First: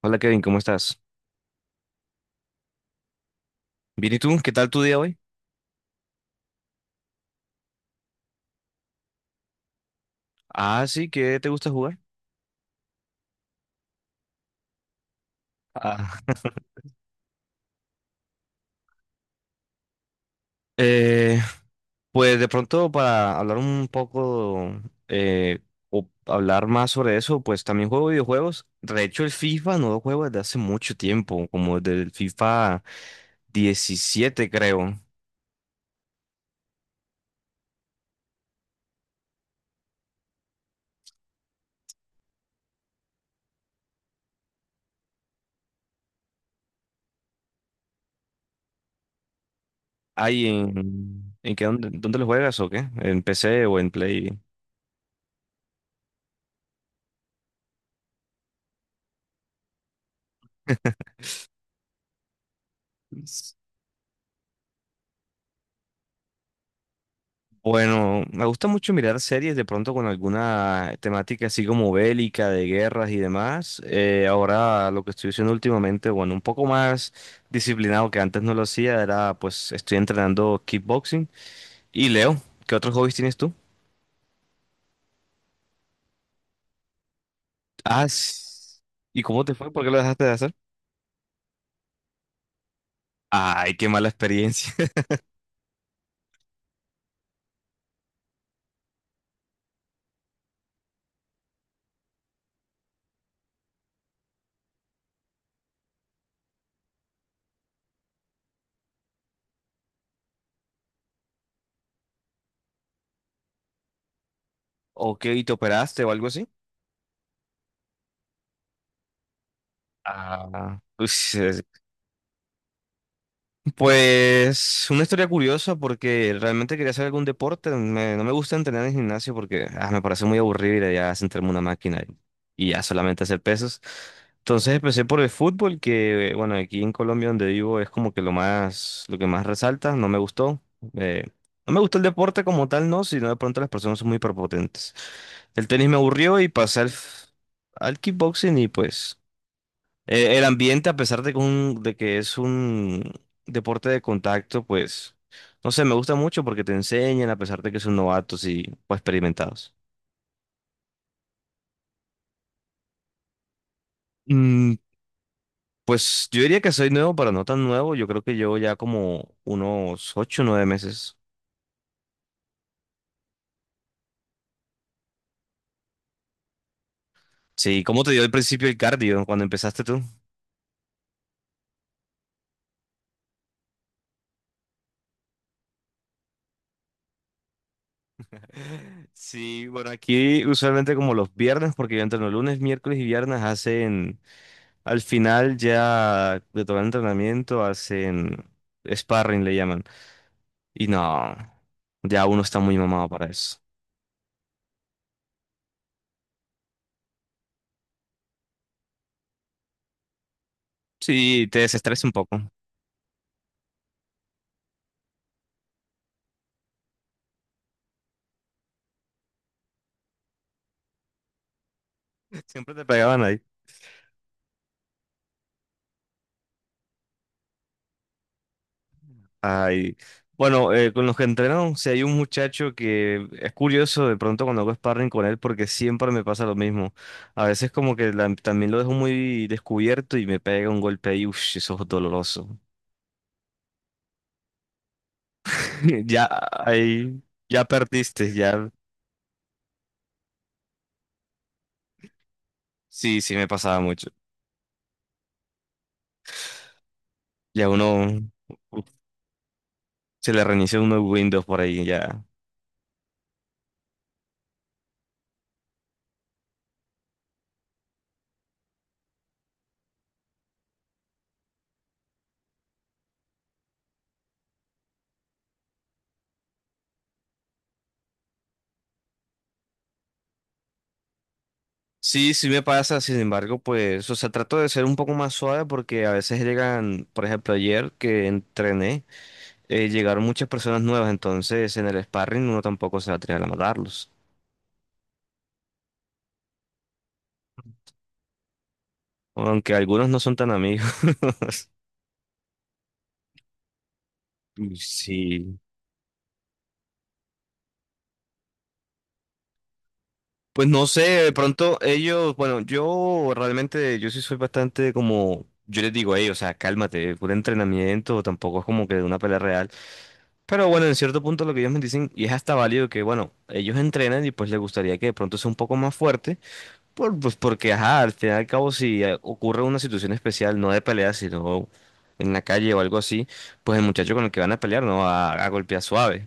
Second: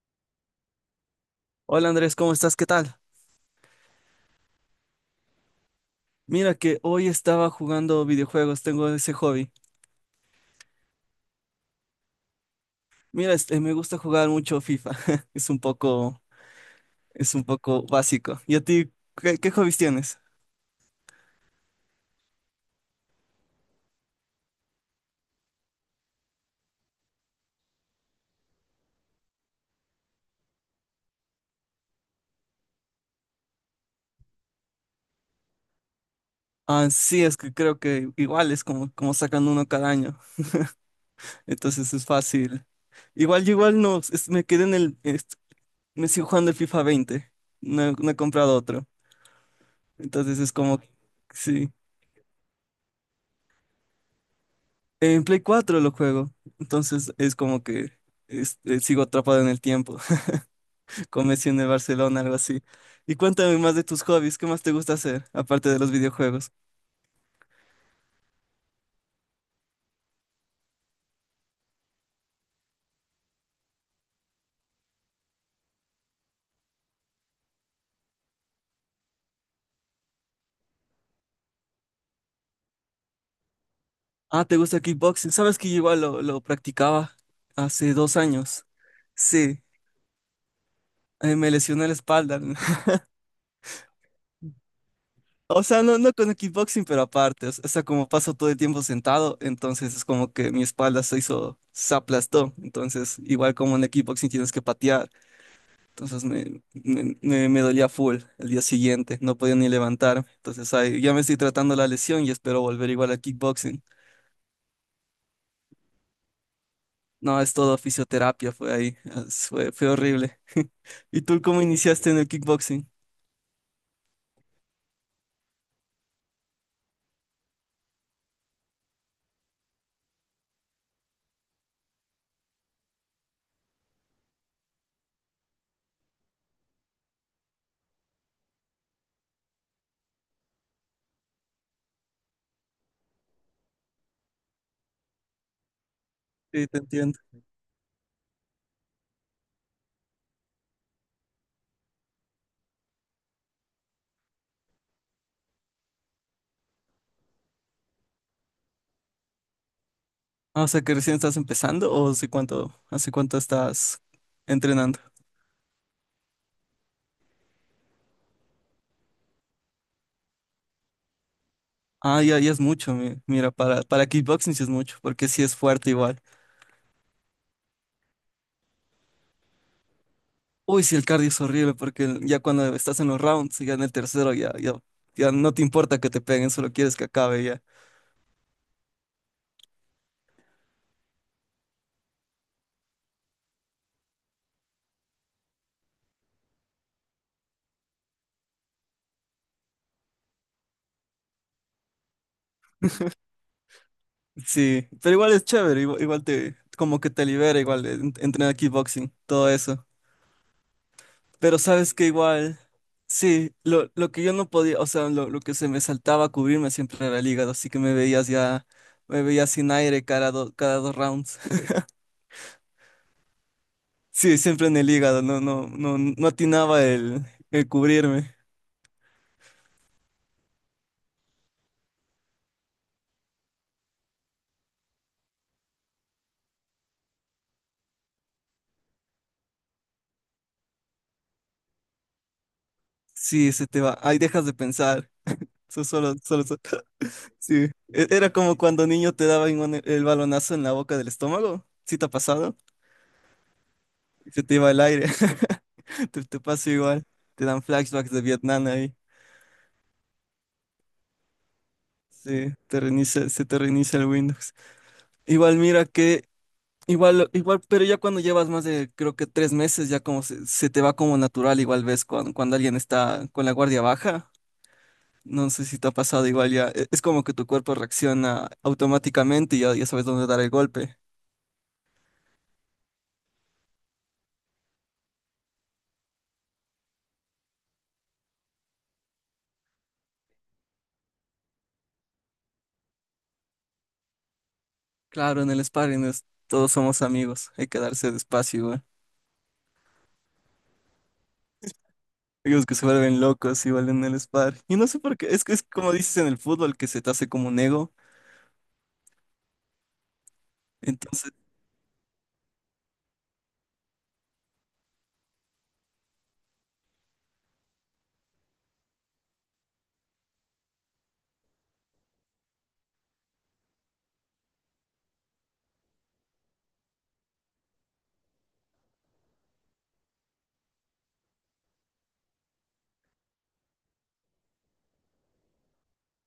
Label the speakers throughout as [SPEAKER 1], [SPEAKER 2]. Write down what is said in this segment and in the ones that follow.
[SPEAKER 1] Hola Kevin, ¿cómo estás?
[SPEAKER 2] Hola Andrés, ¿cómo estás? ¿Qué tal?
[SPEAKER 1] Bien, ¿y tú? ¿Qué tal tu día hoy?
[SPEAKER 2] Mira que hoy estaba jugando videojuegos, tengo ese hobby.
[SPEAKER 1] Ah, sí, ¿qué te gusta jugar?
[SPEAKER 2] Mira, este, me gusta jugar mucho FIFA. Es un
[SPEAKER 1] Ah,
[SPEAKER 2] poco, es un poco básico. ¿Y a ti qué hobbies tienes?
[SPEAKER 1] eh, pues de pronto para hablar un poco eh, o hablar más sobre eso, pues también juego videojuegos. De hecho, el FIFA no lo juego desde hace mucho tiempo, como desde el FIFA 17 creo.
[SPEAKER 2] Ah, sí, es que creo que igual es como, como sacan uno cada año. Entonces es fácil. Igual yo igual no, me quedé en el, me sigo jugando el FIFA 20. No, no he comprado otro. Entonces
[SPEAKER 1] Ay,
[SPEAKER 2] es como,
[SPEAKER 1] ¿en qué,
[SPEAKER 2] sí.
[SPEAKER 1] dónde lo juegas o qué? ¿En PC o en Play?
[SPEAKER 2] En Play 4 lo juego. Entonces es como que sigo atrapado en el tiempo, con Messi en el Barcelona, algo así. Y cuéntame más de tus hobbies, ¿qué más te gusta hacer, aparte de los videojuegos?
[SPEAKER 1] Bueno, me gusta mucho mirar series de pronto con alguna temática así como bélica, de guerras y demás. Ahora lo que estoy haciendo últimamente, bueno, un poco más disciplinado que antes no lo hacía, era pues estoy entrenando kickboxing. Y Leo, ¿qué otros hobbies tienes tú?
[SPEAKER 2] Ah, ¿te gusta kickboxing? ¿Sabes que yo igual lo practicaba hace
[SPEAKER 1] Ah,
[SPEAKER 2] 2 años?
[SPEAKER 1] s- ¿Y cómo te
[SPEAKER 2] Sí,
[SPEAKER 1] fue? ¿Por qué lo dejaste de hacer?
[SPEAKER 2] me lesioné la espalda.
[SPEAKER 1] Ay, qué mala experiencia.
[SPEAKER 2] O sea, no, no con el kickboxing, pero aparte, o sea, como paso todo el tiempo sentado, entonces es como que mi espalda se hizo, se aplastó. Entonces, igual como en el kickboxing tienes que patear. Entonces me dolía full el día siguiente, no podía ni levantarme. Entonces ahí ya me estoy tratando la lesión y espero volver igual a kickboxing.
[SPEAKER 1] ¿O qué? ¿Y te operaste o algo así?
[SPEAKER 2] No, es todo fisioterapia, fue ahí, fue horrible.
[SPEAKER 1] Ah, uy,
[SPEAKER 2] ¿Y tú cómo iniciaste en el kickboxing?
[SPEAKER 1] pues una historia curiosa porque realmente quería hacer algún deporte. No me gusta entrenar en gimnasio porque me parece muy aburrido ir allá a sentarme en una máquina y ya solamente hacer pesos. Entonces empecé por el fútbol que, bueno, aquí en Colombia donde vivo es como que lo más, lo que más resalta. No me gustó. eh, no me gustó el deporte como tal, no, sino de pronto las personas son muy prepotentes. El tenis me aburrió y
[SPEAKER 2] Sí, te
[SPEAKER 1] pasé al,
[SPEAKER 2] entiendo.
[SPEAKER 1] f- al kickboxing y pues... El ambiente, a pesar de que, de que es un deporte de contacto, pues, no sé, me gusta mucho porque te enseñan, a pesar de que son novatos y pues experimentados.
[SPEAKER 2] Ah, o sea que recién estás empezando, ¿o hace cuánto estás
[SPEAKER 1] Mm,
[SPEAKER 2] entrenando?
[SPEAKER 1] pues yo diría que soy nuevo, pero no tan nuevo. Yo creo que llevo ya como unos 8 o 9 meses.
[SPEAKER 2] Ah, ya, ya es mucho, mira, para kickboxing sí es mucho, porque sí es fuerte igual.
[SPEAKER 1] Sí, ¿cómo te dio al principio el cardio cuando empezaste tú?
[SPEAKER 2] Uy, sí, el cardio es horrible porque ya cuando estás en los rounds, ya en el tercero, ya no te importa que te peguen, solo quieres que acabe ya.
[SPEAKER 1] Sí, bueno, aquí usualmente como los viernes, porque yo entreno lunes, miércoles y viernes, hacen Al final ya de todo el entrenamiento hacen sparring, le llaman. Y no, ya uno está muy mamado para eso.
[SPEAKER 2] Sí, pero igual es chévere, igual, como que te libera, igual entrenar kickboxing, todo eso.
[SPEAKER 1] Sí,
[SPEAKER 2] Pero
[SPEAKER 1] te
[SPEAKER 2] sabes
[SPEAKER 1] desestresa
[SPEAKER 2] que
[SPEAKER 1] un poco.
[SPEAKER 2] igual, sí, lo que yo no podía, o sea, lo que se me saltaba a cubrirme siempre era el hígado, así que me veías ya, me veías sin aire cada 2 rounds.
[SPEAKER 1] Siempre te pegaban ahí.
[SPEAKER 2] Sí, siempre en el hígado, no atinaba el cubrirme.
[SPEAKER 1] Ay. Bueno, con los que entreno, si hay un muchacho que es curioso de pronto cuando hago sparring con él porque siempre me pasa lo mismo. A veces como que también lo dejo muy descubierto y me pega un golpe ahí, uff, eso es doloroso.
[SPEAKER 2] Sí, se te va, ahí dejas de pensar. Su- Solo,
[SPEAKER 1] Ya
[SPEAKER 2] solo, solo-
[SPEAKER 1] ahí, ya
[SPEAKER 2] Sí.
[SPEAKER 1] perdiste,
[SPEAKER 2] Era como
[SPEAKER 1] ya.
[SPEAKER 2] cuando niño te daban el balonazo en la boca del estómago. ¿Sí te ha pasado?
[SPEAKER 1] Sí, sí, me pasaba mucho.
[SPEAKER 2] Y se te iba el aire. Te pasa igual. Te dan
[SPEAKER 1] Ya
[SPEAKER 2] flashbacks
[SPEAKER 1] uno
[SPEAKER 2] de Vietnam ahí.
[SPEAKER 1] se le reinicia uno Windows por ahí, ya.
[SPEAKER 2] Sí, te reinicia, se te reinicia el Windows. Igual, mira que, igual, pero ya cuando llevas más de, creo que 3 meses, ya como se te va como natural, igual ves cuando alguien está con la guardia baja. No sé si te ha pasado igual ya. Es como que tu cuerpo reacciona automáticamente y ya, ya sabes dónde dar el golpe.
[SPEAKER 1] Sí, sí me pasa, sin embargo, pues, o sea, trato de ser un poco más suave porque a veces llegan, por ejemplo, ayer que entrené, llegaron muchas personas nuevas, entonces en el sparring uno tampoco se va a atrever a matarlos,
[SPEAKER 2] Claro, en el sparring todos somos amigos, hay que darse despacio igual.
[SPEAKER 1] aunque algunos no son tan amigos.
[SPEAKER 2] Amigos que se vuelven locos igual en el sparring. Y no sé por qué, es que
[SPEAKER 1] Sí,
[SPEAKER 2] es como dices en el fútbol, que se te hace como un ego.
[SPEAKER 1] pues no sé, de
[SPEAKER 2] Entonces,
[SPEAKER 1] pronto ellos, bueno, yo realmente, yo sí soy bastante como, yo les digo a ellos, o sea, cálmate, puro entrenamiento, tampoco es como que de una pelea real. Pero bueno, en cierto punto lo que ellos me dicen, y es hasta válido que, bueno, ellos entrenan y pues les gustaría que de pronto sea un poco más fuerte, pues porque, ajá, al final y al cabo, si ocurre una situación especial, no de pelea, sino en la calle o algo así, pues el muchacho con el que van a pelear no va a golpear suave.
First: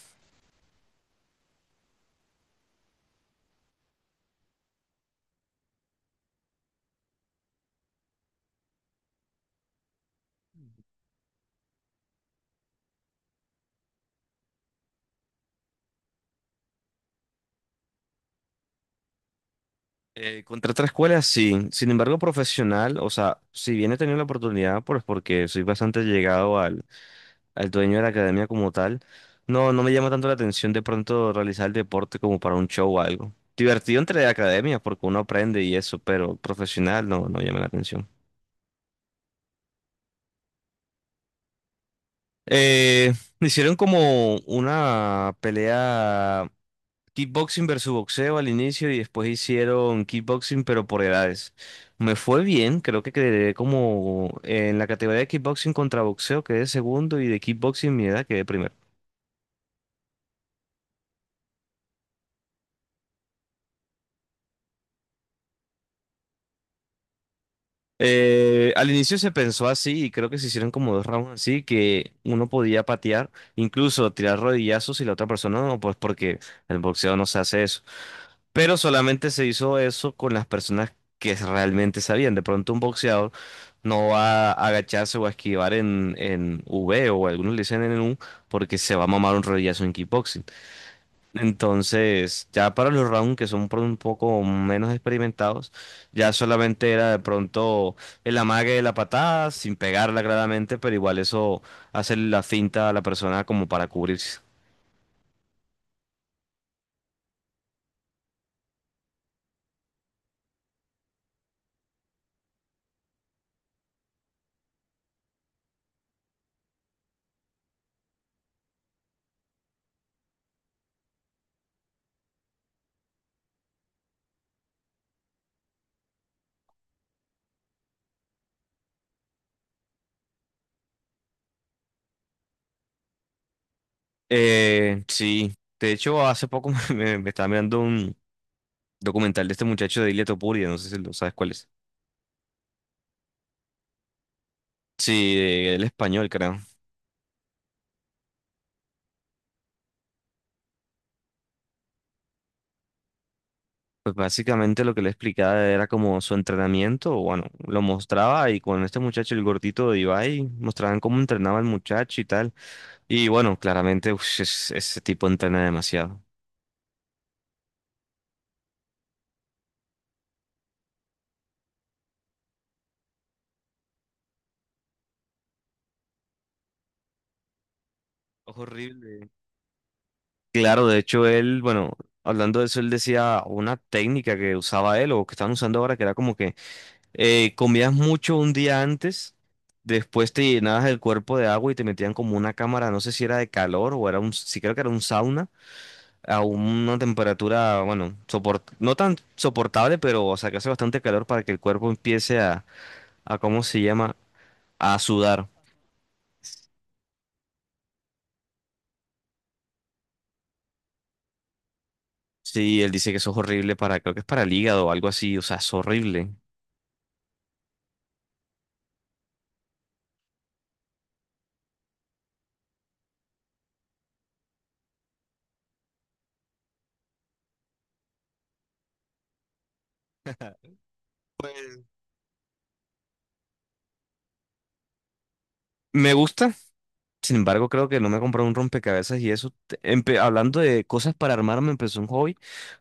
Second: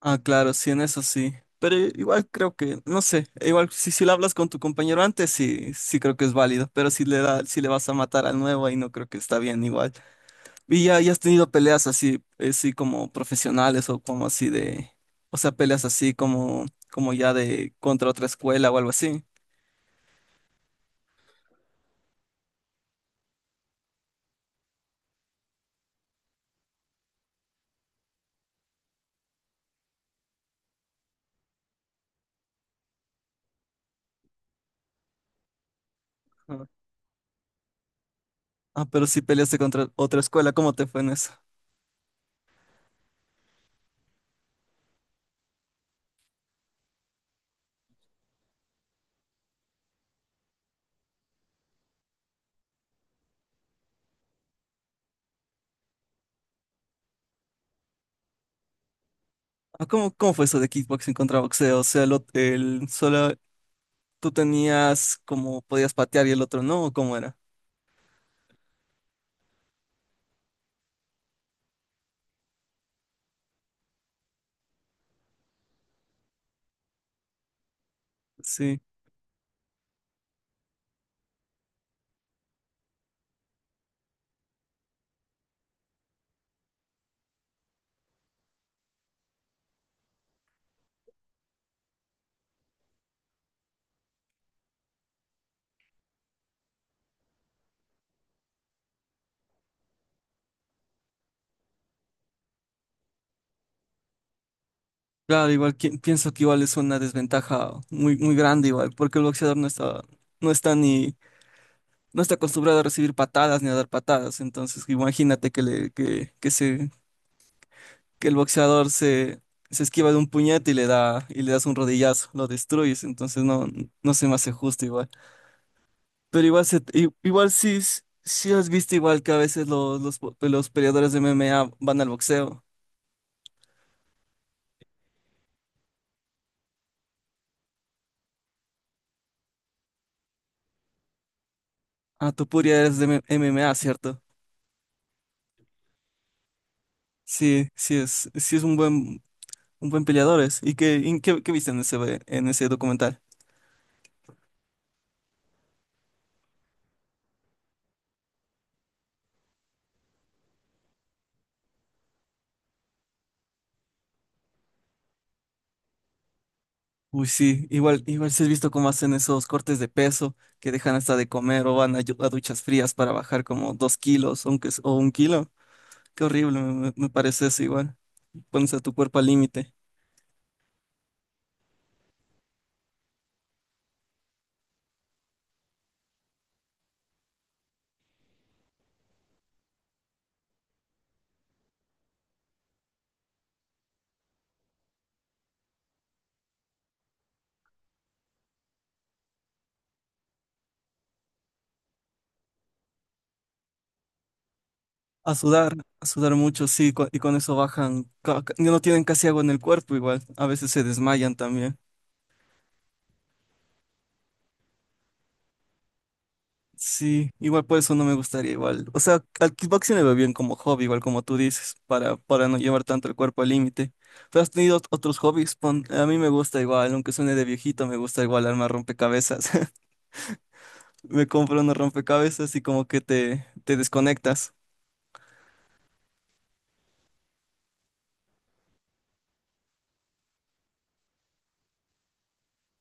[SPEAKER 2] ah, claro, sí, en eso sí. Pero igual creo que, no sé, igual si lo hablas con tu compañero antes, sí, sí creo que es válido. Pero si le da, si le vas a matar al nuevo, ahí no creo que está bien igual. Y ya, ya has tenido peleas así, sí, como profesionales o como así de, o sea, peleas así como ya de contra otra escuela o algo así.
[SPEAKER 1] Contra otra escuela, sí. Sin embargo, profesional, o sea, si bien he tenido la oportunidad, pues porque soy bastante llegado al dueño de la academia como tal, no, no me llama tanto la atención de pronto realizar el deporte como para un show o algo. Divertido entre academias, porque uno aprende y eso, pero
[SPEAKER 2] Ah,
[SPEAKER 1] profesional no, no llama la atención.
[SPEAKER 2] ah, pero si peleaste contra otra escuela, ¿cómo te fue en eso?
[SPEAKER 1] Eh, Hicieron como una pelea kickboxing versus boxeo al inicio y después hicieron kickboxing pero por edades. Me fue bien, creo que quedé como en la categoría de kickboxing contra boxeo quedé segundo y de kickboxing mi edad quedé primero.
[SPEAKER 2] Ah, ¿cómo fue eso de kickboxing contra boxeo? O sea, el solo tú tenías, como podías patear y el otro no, ¿o ¿cómo era?
[SPEAKER 1] Al inicio se pensó así y creo que se hicieron como dos rounds así que uno podía patear, incluso tirar rodillazos y la otra persona no, pues porque el boxeo no se hace eso. Pero
[SPEAKER 2] Sí,
[SPEAKER 1] solamente se hizo eso con las personas que realmente sabían. De pronto un boxeador no va a agacharse o a esquivar en V o algunos le dicen en el U porque se va a mamar un rodillazo en kickboxing. Entonces, ya para los rounds que son por un poco menos experimentados, ya solamente era de pronto el amague de la patada sin pegarla claramente, pero igual eso hace la finta a la persona como para cubrirse.
[SPEAKER 2] claro, igual pienso que igual es una desventaja muy, muy grande igual, porque el boxeador no está, no está ni, no está acostumbrado a recibir patadas ni a dar patadas. Entonces, imagínate que le, que se, que el boxeador se esquiva de un puñete y le da, y le das un rodillazo, lo destruyes, entonces no, no se me hace justo igual. Pero igual, igual sí, sí has visto igual que a veces los peleadores de MMA van al boxeo.
[SPEAKER 1] Sí. De hecho, hace poco me estaba mirando documental de este muchacho de Ilia Topuria, no sé si lo sabes cuál es.
[SPEAKER 2] Ah, tú Puria eres de MMA, ¿cierto?
[SPEAKER 1] Sí, el español, creo.
[SPEAKER 2] Sí, sí es un buen peleador. Es. ¿Y qué viste en ese documental?
[SPEAKER 1] Pues básicamente lo que le explicaba era como su entrenamiento, bueno, lo mostraba y con este muchacho, el gordito de Ibai, mostraban cómo entrenaba el muchacho y tal. Y bueno, claramente ese tipo entrena demasiado.
[SPEAKER 2] Uy, sí, igual, sí has visto cómo hacen esos cortes de peso que dejan hasta de comer o van a duchas frías para bajar como 2 kilos, aunque, o 1 kilo. Qué horrible, me parece eso igual. Pones a tu cuerpo al
[SPEAKER 1] Horrible.
[SPEAKER 2] límite.
[SPEAKER 1] Claro, de hecho él, bueno, hablando de eso, él decía una técnica que usaba él o que están usando ahora que era como que comías mucho un día antes, después te llenabas el cuerpo de agua y te metían como una cámara, no sé si era de calor o sí creo que era un sauna, a una temperatura, bueno, no tan soportable, pero o sea que hace bastante calor para que el cuerpo empiece a ¿cómo se llama? A sudar.
[SPEAKER 2] A sudar mucho, sí, y con eso bajan, no tienen casi agua en el cuerpo igual, a veces se desmayan también.
[SPEAKER 1] Sí, él dice que eso es horrible para, creo que es para el hígado o algo así, o sea, es horrible.
[SPEAKER 2] Sí, igual por eso no me gustaría igual. O sea, al kickboxing le veo bien como hobby, igual como tú dices, para no llevar tanto el cuerpo al límite. Pero has tenido otros hobbies. A mí me gusta igual, aunque suene de viejito, me gusta igual armar rompecabezas. Me compro unos rompecabezas y como que te desconectas.
[SPEAKER 1] Me gusta. Sin embargo, creo que no me compré un rompecabezas y eso, hablando de cosas para armar, me empezó un hobby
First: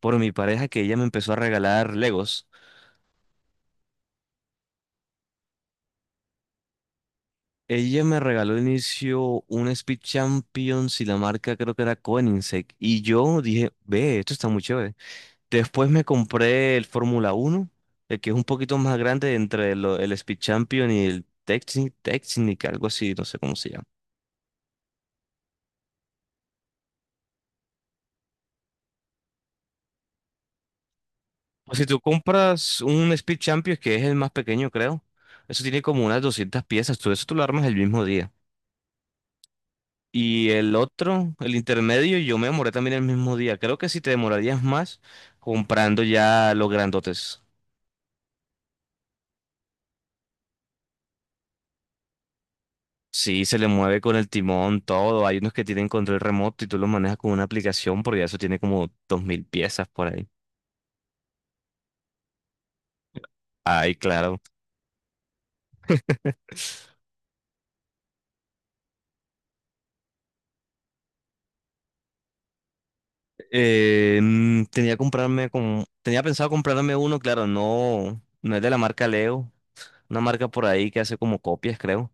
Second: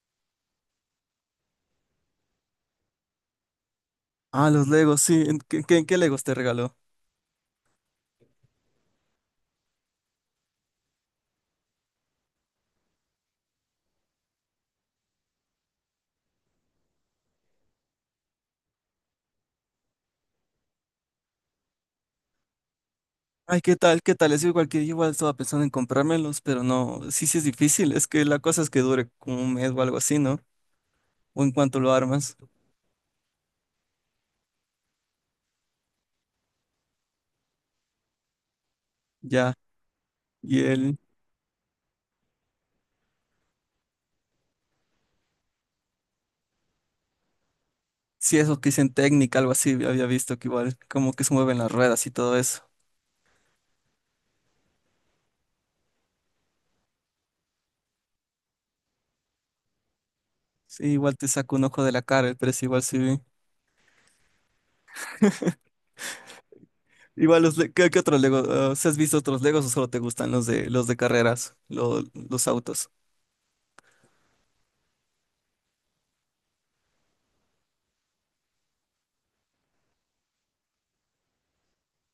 [SPEAKER 1] por mi pareja que ella me empezó a regalar Legos.
[SPEAKER 2] Ah, los Legos, sí. ¿Qué Legos te regaló?
[SPEAKER 1] Ella me regaló al inicio un Speed Champions y la marca creo que era Koenigsegg. Y yo dije, ve, esto está muy chévere. Después me compré el Fórmula 1, el que es un poquito más grande entre el Speed Champion y el Technic, algo así, no sé cómo
[SPEAKER 2] Ay,
[SPEAKER 1] se
[SPEAKER 2] ¿qué
[SPEAKER 1] llama.
[SPEAKER 2] tal? ¿Qué tal? Es igual que yo, igual estaba pensando en comprármelos, pero no, sí, sí es difícil. Es que la cosa es que dure como un mes o algo así, ¿no? O en
[SPEAKER 1] O
[SPEAKER 2] cuanto
[SPEAKER 1] si
[SPEAKER 2] lo
[SPEAKER 1] tú
[SPEAKER 2] armas,
[SPEAKER 1] compras un Speed Champions, que es el más pequeño, creo, eso tiene como unas 200 piezas, tú lo armas el mismo día.
[SPEAKER 2] ya.
[SPEAKER 1] Y
[SPEAKER 2] Y
[SPEAKER 1] el
[SPEAKER 2] él,
[SPEAKER 1] otro, el intermedio, yo me demoré también el mismo día. Creo que si te demorarías más comprando ya los grandotes.
[SPEAKER 2] sí, eso que dicen técnica, algo así, había visto que igual, como que se mueven las ruedas y todo eso.
[SPEAKER 1] Sí, se le mueve con el timón, todo. Hay unos que tienen control remoto y tú los manejas con una aplicación porque eso tiene como 2.000 piezas por ahí.
[SPEAKER 2] Sí, igual te saca un ojo de la cara, pero es igual sí.
[SPEAKER 1] Ay, claro.
[SPEAKER 2] Igual ¿qué otros Legos? ¿sí has visto otros Legos, o solo te gustan los de carreras, los autos?
[SPEAKER 1] Tenía que comprarme como, tenía pensado comprarme uno, claro, no, no es de la marca Leo, una marca por ahí que hace como copias, creo,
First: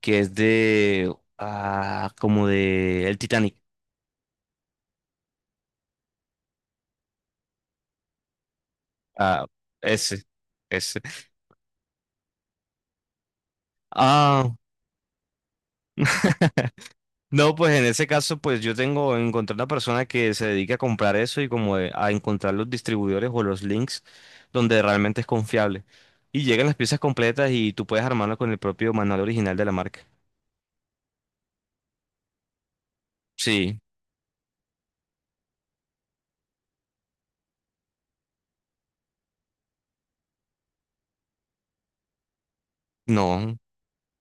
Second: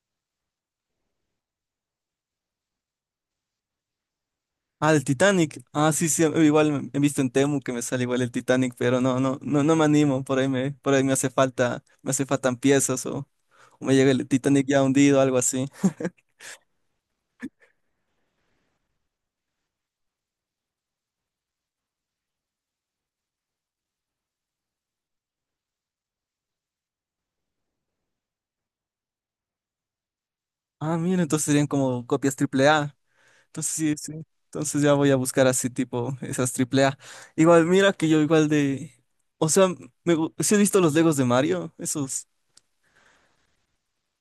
[SPEAKER 1] que es de, como de el Titanic.
[SPEAKER 2] Ah, el Titanic. Ah, sí, sí, igual he visto en Temu que me sale igual el Titanic, pero no, no,
[SPEAKER 1] Ah,
[SPEAKER 2] no, no me animo.
[SPEAKER 1] ese,
[SPEAKER 2] Por ahí
[SPEAKER 1] ese.
[SPEAKER 2] me hace falta, me hace faltan piezas, o me llega el
[SPEAKER 1] Ah,
[SPEAKER 2] Titanic ya hundido, algo así.
[SPEAKER 1] no, pues en ese caso, pues encontré una persona que se dedica a comprar eso y como a encontrar los distribuidores o los links donde realmente es confiable. Y llegan las piezas completas y tú puedes armarlo con el propio manual original de la marca.
[SPEAKER 2] Ah, mira, entonces serían como copias triple A. Entonces
[SPEAKER 1] Sí,
[SPEAKER 2] sí, sí. Entonces ya voy a buscar así tipo esas triple A. Igual, mira que yo igual o sea, sí he visto los Legos de Mario, esos.
[SPEAKER 1] no.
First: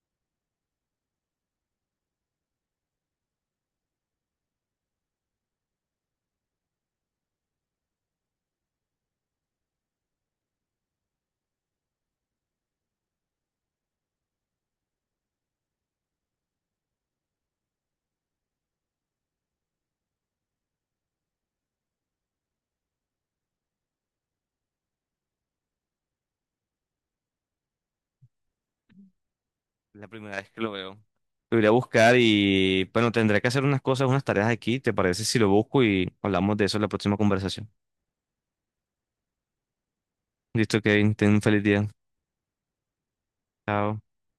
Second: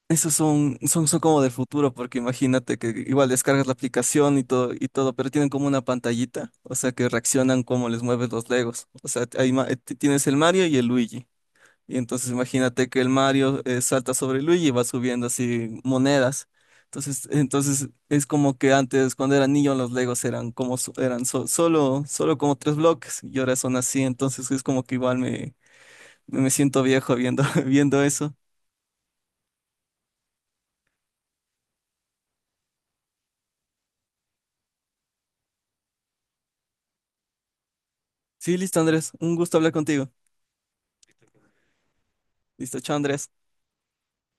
[SPEAKER 2] Esos son como del futuro, porque imagínate que igual descargas la aplicación y todo, pero tienen como una pantallita, o sea, que reaccionan como les mueves los Legos. O sea, tienes el Mario y el Luigi. Y entonces imagínate que el Mario, salta sobre el Luigi y va subiendo así monedas. Entonces, es como que antes, cuando era niño, los Legos eran como solo como tres bloques, y ahora son así. Entonces es como que igual me siento viejo viendo, viendo eso.
[SPEAKER 1] La primera vez que lo veo. Lo iré a buscar y bueno, tendré que hacer unas cosas, unas tareas aquí. ¿Te parece si lo busco y hablamos de eso en la próxima conversación?
[SPEAKER 2] Sí, listo, Andrés, un gusto hablar contigo.
[SPEAKER 1] Listo, Kevin, ten un feliz día.
[SPEAKER 2] Listo, chao, Andrés.
[SPEAKER 1] Chao.